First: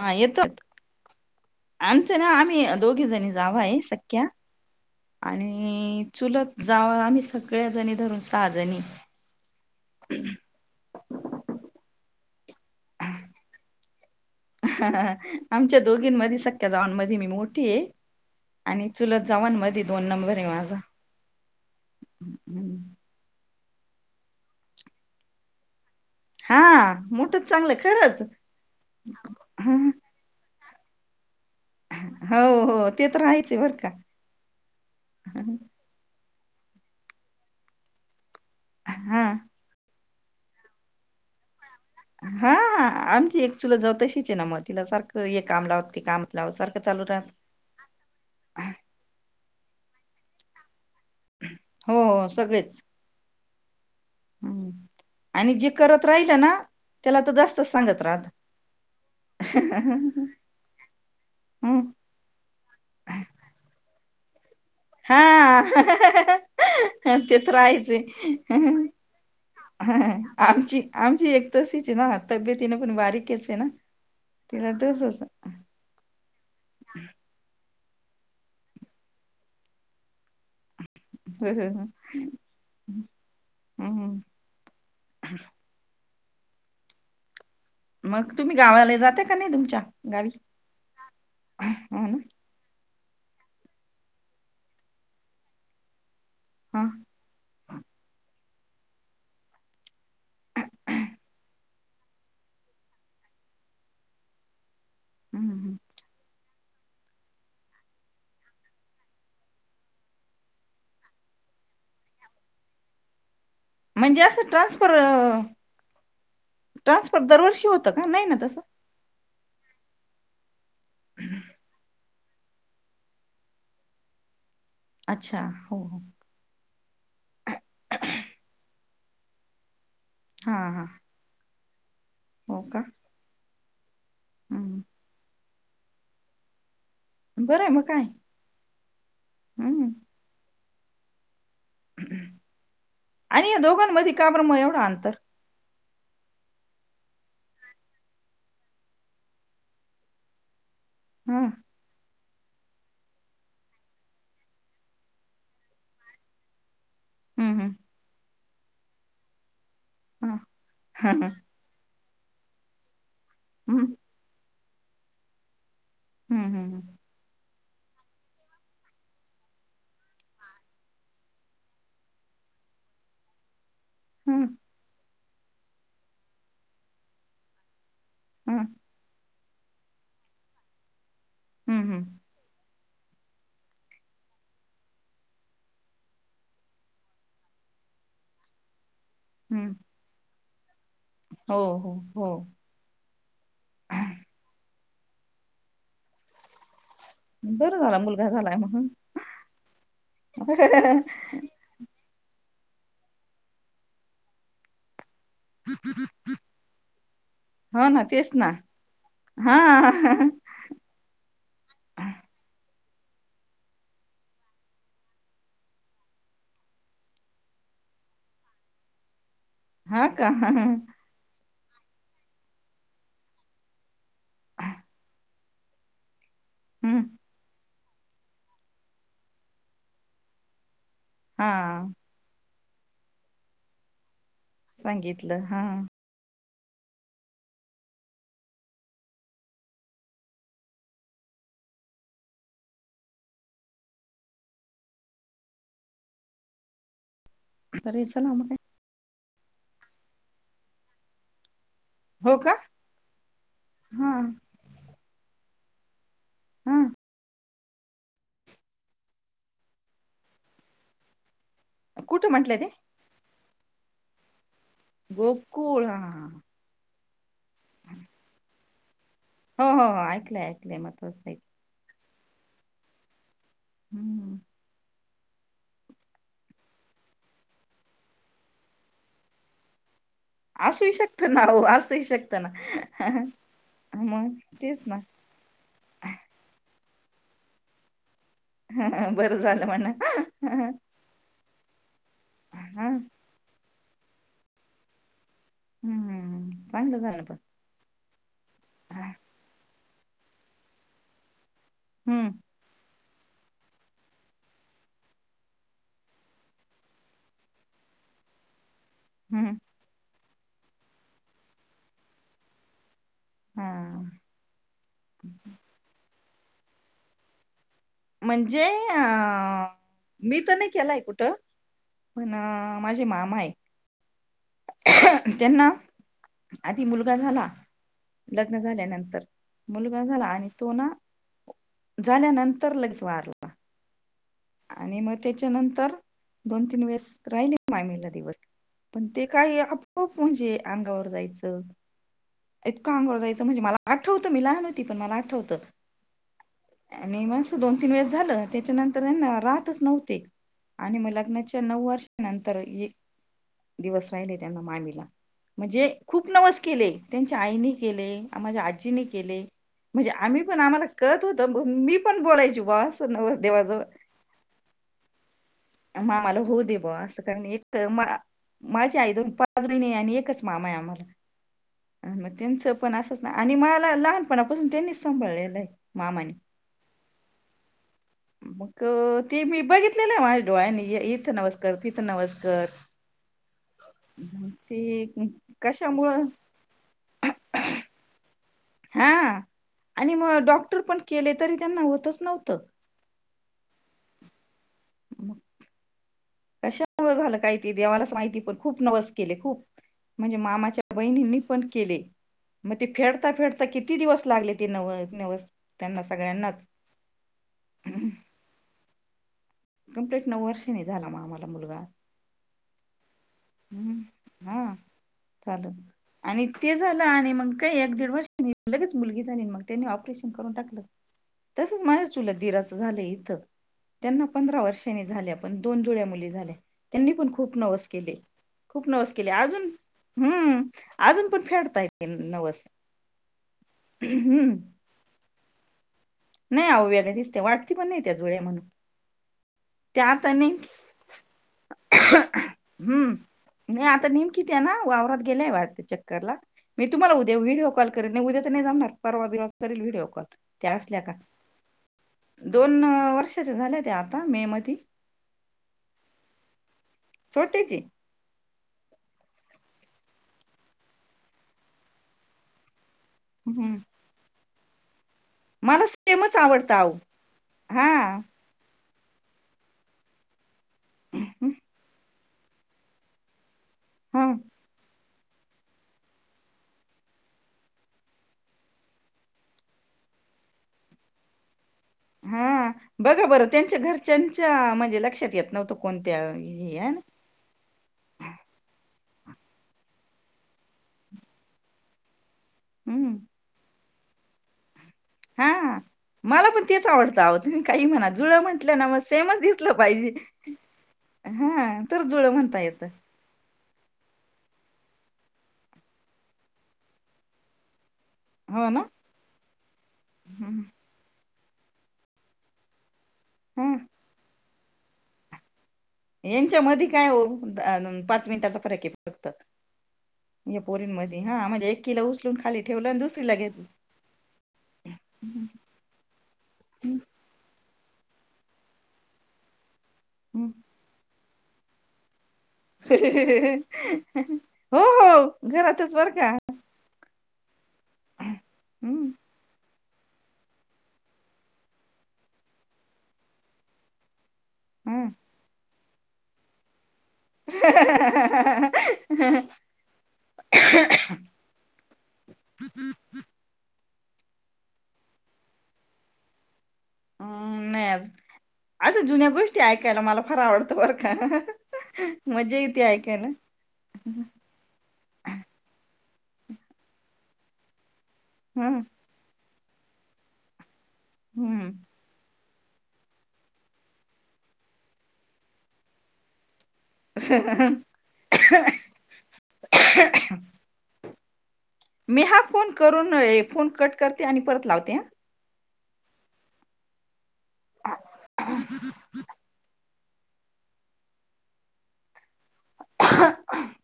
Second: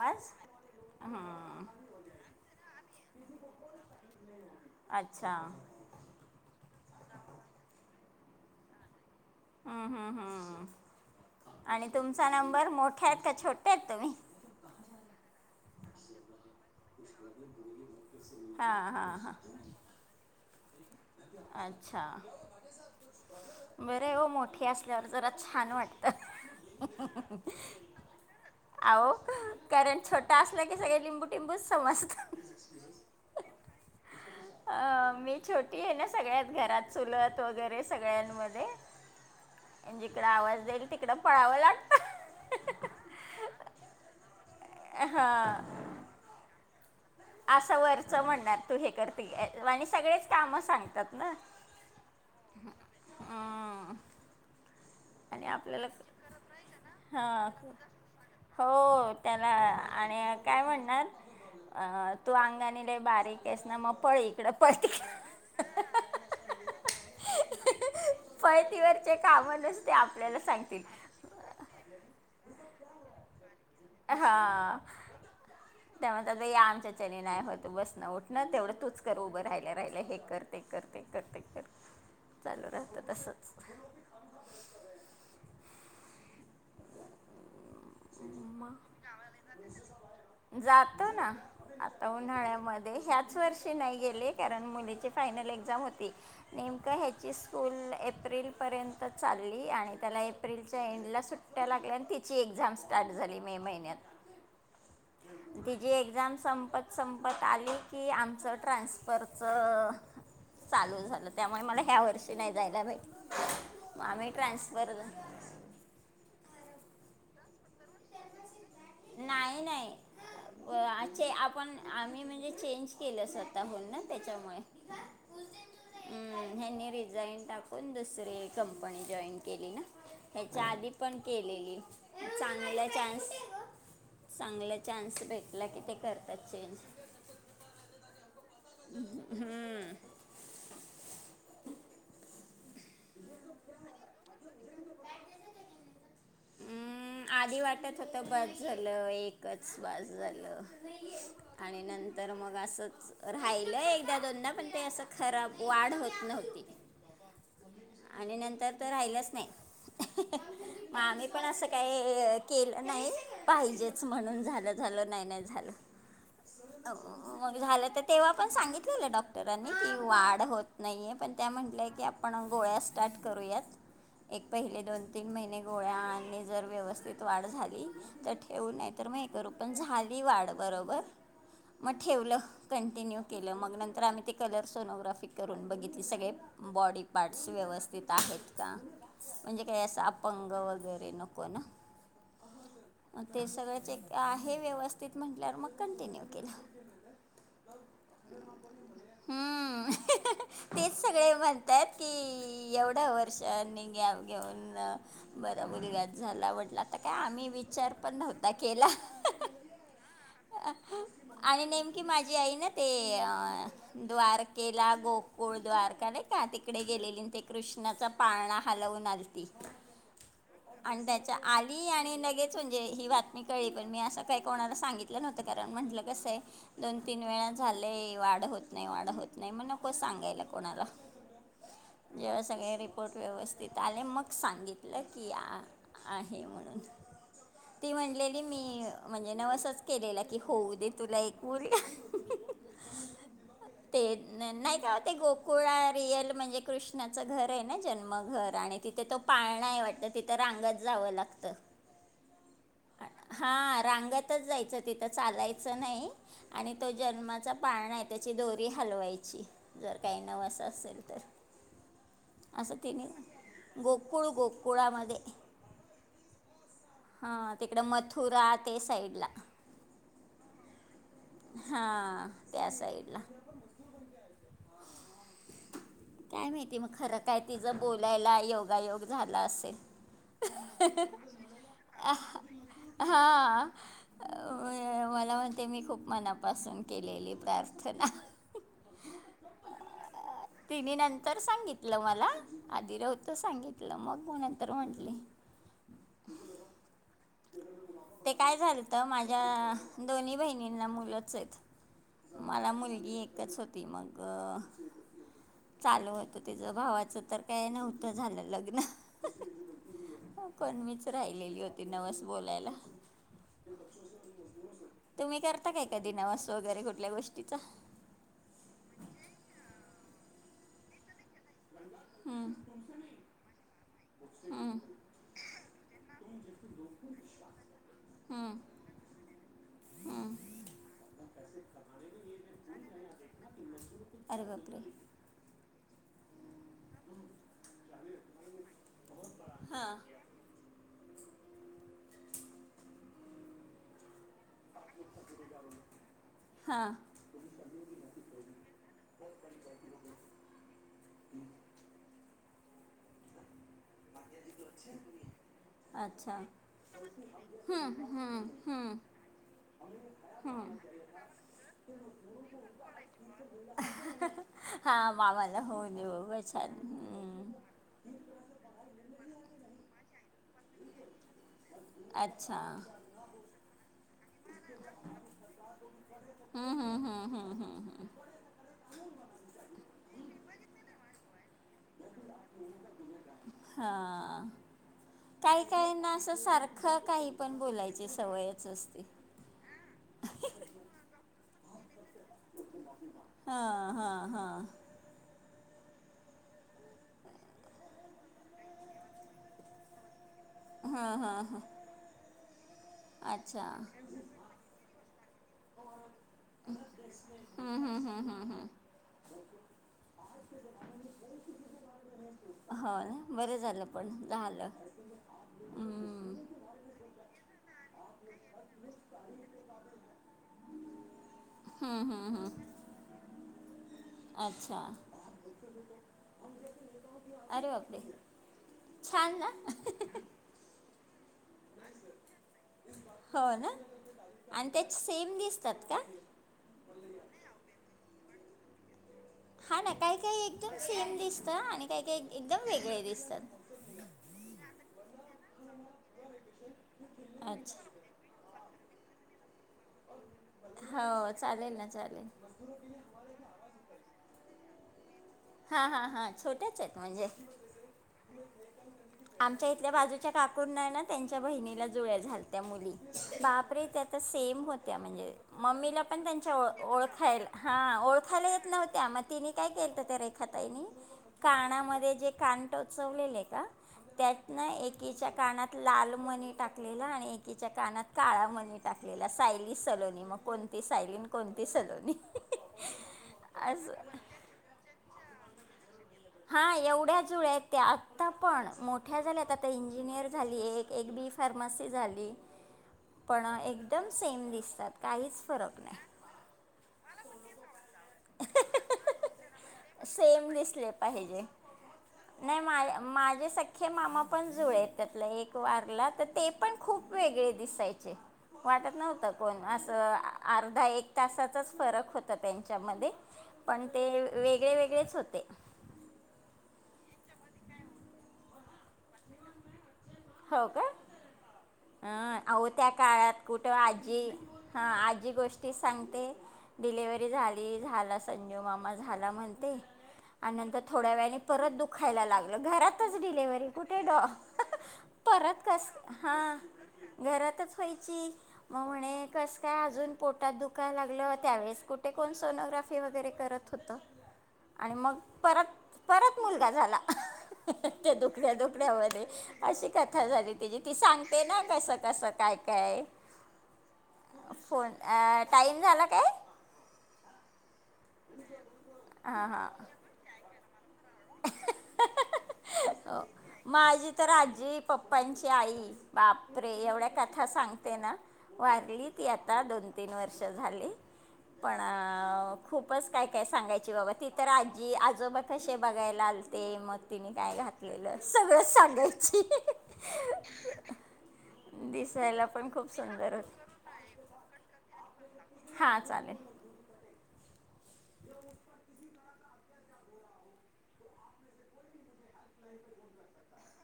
हा येतोय. हा आमचं ना आम्ही दोघे जणी जाव आहे सख्या अच्छा हम्म आणि चुलत जावा आम्ही सगळ्या जणी धरून सहाजणी. ह आणि तुमचा नंबर मोठा आहेत का छोटे आहेत तुम्ही? ह आमच्या दोघींमध्ये सख्याजावांमध्ये मी मोठी आहे आणि हां हां चुलत हां जावन मध्ये दोन नंबर आहे माझा. अच्छा हम्म. बरं ओ मोठी असल्यावर जरा छान वाट हा मोठच चांगलं खरंच आहो ह कारण छोटा असलं की सगळे लिंबू टिंबूच समजतं हो-हो ते तर आहेच बर का. अ मी छोटी आहे ना सगळ्यात घरात चुलत वगैरे सगळ्यांमध्ये हा. जिकडं आवाज जाईल तिकड पळावं लाग हा हा आमची एक चुल जाऊ तशीच आहे ना मग तिला सारखं हे काम लाव ते काम लाव सारखंचालू राहात. असं वरचं म्हणणार तू हे करते आणि सगळेच काम सांगतात ना. हो-हो सगळेच. हम्म. हम्म आणि जे करत राहिल ना. त्याला तर हा जास्तच सांगत राहत हो त्याला आणि काय म्हणणार. अ हम्म तू अंगाणी लय बारीकेस ना मग पळ इकड हा [unintelligible] ह ते तर आहेच पळतीवरचे कामं नुसते आपल्याला [unintelligible] आमची सांगतील आमची एक तसच ना तब्यतीने पण बारीकच आहे ना. तिला हा तसच त्यामुळे या आमच्याणी नाही होत बसनं उठणं तेवढं तूच कर उभं राहियला राहिलं हे कर ते कर ते कर ते कर ह चालू राहतं तसंच हम्मम मग तुम्ही गावाला जाते का नाही तुमच्या गावी? जातो ना हो आता ना उन्हाळ्यामध्ये ह्याच वर्षी नाही गेले कारण मुलीची फायनल एक्झाम होती. हा नेमकं ह्याची स्कूल एप्रिल पर्यंत चालली आणि त्याला एप्रिलच्या एंडला सुट त्या लागल्यान तिची एक्झाम स्टार्ट झाली मे महिन्यात. हम्म तिचे एक्झाम संपत. संपत आली की आमचं ट्रान्सफरचं. चालू झालं त्यामुळे मला ह्या वर्षी नाही जायला भईट म्हणजे आम्ही असं ट्रान्सफर ट्रान्सफर दरवर्षी होतं का नाही ना तसं नाही-नाही अछ आपण आम्ही म्हणजे चेंज केलं स्वतःहून ना त्याच्यामुळे. अच्छा हो-हो. ह ह्यानी रिझाईन टाकून दुसरी कंपनी जॉईन केली ना. हा ह्याच्या हा आधी पण केलेली. हो का चांगला चान्स चांगला हम्म चान्स भेटला की ते करतात चेंज. बरं आहे मग काय. हम्म आणि या दोघांमध्ये का बरं मग एवढं आंतर हम्म, आधी वाटत होत बस झालं एकच बस झालं. हम्म आणि नंतर मग असंच. राहिलं एकदा दोनदा पण ते असं खराब वाढ होत नव्हती. हम्म हम्म. आणि नंतर तर राहिलंच नाही हा मग आम्ही पण असं. काय केलं नाही हम्म हम्म पाहिजेच म्हणून झालं झालं नाही नाही झालं. हम्म [inaudible] मग झालं तर तेव्हा पण सांगितलेलं डॉक्टरांनी की वाढ होत नाही आहे पण त्या म्हटलंय की आपण. गोळ्या स्टार्ट करूयात हम्म एक पहिले दोन.. तीन महिने गोळ्या आणि जर व्यवस्थित वाढ झाली तर हम्म ठेवून नाही तर मग. करू पण झाली वाढ बरोबर हम्म मग हम्म ठेवलं. कंटिन्यू केलं मग नंतर आम्ही ते कलर सोनोग्राफी करून बघितली सगळे बॉडी. पाठशी व्यवस्थित आहेत का म्हणजे हम्म. काय अस अपंग वगैरे. ते नको हो ना. हो हो. म ते सगळं चेक आहे व्यवस्थित म्हटल्यावर मग कंटिन्यू केलं. बर झाल मुलगा झालाय म्हणून. हम्म त्यात कि एवढ्या वर्षांनी घ्या घेऊन. बर मुलगाच झाला वाटल आता काय आम्ही हो विचार ना पण तेच ना. नव्हता केला. [unintelligible] आणि नेमकी माझी आई ना ते अ द्वारकेला गोकुळ द्वारका नई का तिकडे गेलेली ते कृष्णाच पाळणा हलवून आलती. हा का. च्या आली आणि लगेच म्हणजे ही बातमी कळली पण मी असं काही कोणाला सांगितलं नव्हतं कारण म्हटलं कसं आहे दोन हम्म. तीन वेळा झालेय वाढ होत नाही वाढ होत नाही म नको सांगायला कोणाला. हा. जेव्हा सगळे रिपोर्ट व्यवस्थित आले मग सांगितलं की आ आहे म्हणून. ती म्हणलेली मी म्हणजे नवसच केलेला की होऊ दे तुला एक मुल. [inaudible] ते नाही का ओ ते गोकुळात रियल म्हणजे कृष्णाचं घर आहे ना बरं जन्म चला मग घर काय. आणि तिथे तो पाळणा आहे वाटत तिथं रांगत जावं लागतं. हो का. हा रांगतच जायचं तिथं चालायचं नाही आणि हा. तो जन्माचा पाळणा आहे त्याची दोरी हलवायची, जर काही नवस असेल तर. कुठं म्हंटलं ते? असं तिने, गोकुळ गोकुळामध्ये. गोकुळ हा हा तिकड मथुरा ते साईडला. हो हो ऐकलंय ऐकलय मथुरा साईड हा, त्या साईडला. हम्म. काय माहिती मग खरं काय तिझं बोलायला योगायोग झाला असेल. असूही शकतं ना हो असूही आह, शकतं ना. हा, मग तेच ना मला वाट ते मी खूप मनापासून केलेली प्रार्थना. हा हा बरं झालं म्हणा. मी नंतर सांगितलं मला हा. आधी नवत सांगितलं मग मी नंतर म्हटली. हम्म चांगलं झालं पण. ते काय झालंत हा. माझ्या दोन्ही बहिणींना मुलंच आहेत. हम्म. मला मुलगी एकच होती मग चालू होत तिचं भावाचं तर काही नव्हतं झालं लग्न. हम्म. कोण मीच राहिलेली होती नवस बोलायला. हा. तुम्ही करता काय कधी नवास वगैरे कुठल्या गोष्टीचा. म्हणजे अ, मी तर नाही केलाय कुठं. पण माझे मामा हम्म हायत, त्यांना आधी मुलगा झाला. लग्न हम्म झाल्यानंतर, मुलगा झाला हम्म आणि तो ना, झाल्यानंत र लगेच वारला. [inaudible] आणि मग त्याच्यानंतर, दोन तीन वेळेस. राहिले मामीला दिवस, पण ते काय हां आपोआप म्हणजे अंगावर जायचं. इतकं अंगावर जायचं म्हणजे मला आठवतं मी लहान होती पण मला आठवतं हां मी मस् दोन तीन वेळे झाल त्याच्यानंतर राहतच नव्हते आणि मग लग्नाच्या नऊ वर्षानंतर ऐ दिवस राहिले त्यांना मामीला म्हणजे खूप अच्छा नवस केले त्यांच्या आईने हम्म केले हम्म माझ्या हम्म आजीने केले म्हणजे आम्ही पण आम्हाला कळत होत मी पण बोलायच बा अस नवर देवाजवळ हा मावल मामाला होऊ दे ब असं करुण एक माझी आई दोन पाच बहिणी आणि एकच मामा आहे आम्हाला मग अच्छा त्यांचं पण असच ना आणि मला लहान लहानपणापासून त्यांनी सांभाळलेलं आहे मामाने हम्म हम्म हम्म हम्म हम्म हम्म मग तेी मी बघितलेलं आहे माझ्या डोळ्यानी इथं नमस् कर तीथ नवस कर हां ती कशामुळं ख काही पण बोलायची सवयेत हा आणि मग डॉक्टर पण केले तरी त्यांना होतच नव्हतं हा हा हा म कशामूळ झालं काहीती देवालाच माहिती पण खूप नवस केले खूप म्हणजे मामा हां बहिणींनी हां पण केले मग ते फेडता फेडता अच्छा किती दिवस लागले ते न नवस त्यांना सगळ्यांनाच. हम्म हम्म हम्म हम्म हम्म कंपप्लीट नऊ वर्ष न झाला मग मुलगा हो बरं झालं पण झालं चाल आणि हम्म, ते झालं आणि मग काय एक दीड वर्ष लगेच मुलगी झाली मग त्यानी ऑपरेशन करून टाकलं तसंच माझ्या हम्म, हम्म, चुलत दीराचं झालंय इथं त्यांना हम्म. पंधरा अच्छा वर्षांनी झाल्या पण दोन जुळ्या मुली झाल्या त्यांनी पण खूप अरे नवस बापरे केले खूप नवस केले छान ना अजून हम् अजून पण फेडताय नवस हो ना हम्म. आणि त्याचे सेम दिसतात का नाय अव वेगळे दिसते वाटती पण नाही त्या जुळ्या या म्हणून हा ना त्या काय आता काय नेमकी एकदम सेम दिसतं आणि काय काय एकदम वेगळे हम्म दिसतात नाही आता नेमकी ते ना वावरात गेल्याय वाटत चक्करला मी तुम्हाला उद्या व्हिडिओ कॉल अच्छा उद्या नाही जामणार परबीरवा करेल व्हिडओ हो चालेल ना चालेल दोन वर्षाच्या झाल्या त्या आता मे मध्ये हा हा हां छोट्या त म्हणजे छोटेची आमच्या इथल्या बाजूच्या काकुना ना त्यांच्या बहिणीला जुळ्या झालत त्या मुली हम्म. बापरे त्यात सेम होत्या म्हणजे मला मम्मीला पण सेमच त्यांच्या ओ आवडतं अहो ओळखायला हा ओळखायला येत नव्हत्या मग तिने काय केलंत त्या रेखाताईनी कानामध्ये जे कान टोचवलेले का हा त्यात एक एकीच्या कानात लाल मणी टाकलेला आणि एकीच्या कानात काळा मणी टाकलेला सायली सलोनी मग कोणती सायलीन कोणती सलून हा बघा बरं त्यांच्या घरच्याच्या म्हणजे लक्षात येत नव्हतं कोणत्या हा हे आहे ना एवढ्याच जुळ्या आहेत त्या, आत्ता पण मोठ्या झाल्यात आता इंजिनियर झाली एक, एक बी फार्मसी झाली. हम्म पण एकदम सेम दिसतात काहीच हा फरक नाही मला पण तेच आवडतंवं तुम्ही काही म्हणा जुळ म्हटलं ना मग सेमच दि सेम दिसले पाहिजे तर जुळं नाही म्हणता मा येतं माझे सक हे मामा पण जुळ त्यातला एक वारला तर ते पण खूप वेगळे दिसायचे हो ना वाटत नव्हतं कोण असं हम्म. अर्धा एक तासाचाच फरक होत त्यांच्यामध्ये हा पण ते वेगळे वेगळेच होते यांच्या मध काय हो पाच मिनटाचा फरक आहे फक्त या हो का पोरींमध्ये हा म्हणजे एक किलो उचलून अ खाली अह त्या ठेवलं आणि दुसरीला काळात घेतलं कुठं आजी हा आजी गोष्ट ती सांगते डिलेवररी झाली झाला संजीव मामा झाला म्हणते. हम्म. आणि नंतर थोड्या वेळानी परत दुखायला लागलं घरातच डिलेिव्हरी कुठे डॉ. हो हो परत कस घरातच बरं का हा घरातच. खयची मग हम्म म्हणे कसं काय अजून पोटात दुखायला लागलं त्यावेळेस कुठे कोण सोनोग्राफी वगैरे करत होतं. आणि हा मग परत परत मुलगा झाला. त्या दधुकड्या दुकड्यामध्ये अशी खातात. कथा झाली त्याची ती सांगते ना कसं कसं काय काय. फोन टाईम झाला काय. हम् नाही असशा जुन्या गोष्टी ऐकायला मला फार आवडतं. बर ख मजा य तती ऐकू हो ना. माझी तर आजी पप्पांची आई बापरे एवढ्या कथा सांगते ना. हं, वाारली ती आता दोन तीन वर्ष झाली हं. पण खूपच काय काय सांगायची बाबा ती तर आजी आजोबा कसे बघायला आलते मग. तिने काय घातलेलं सगळं सांगायची. मी हा दिसायला पण फोन खूप करून सुंदर होती. फोन कट करते आणि परत लावते. हा चालेल. ह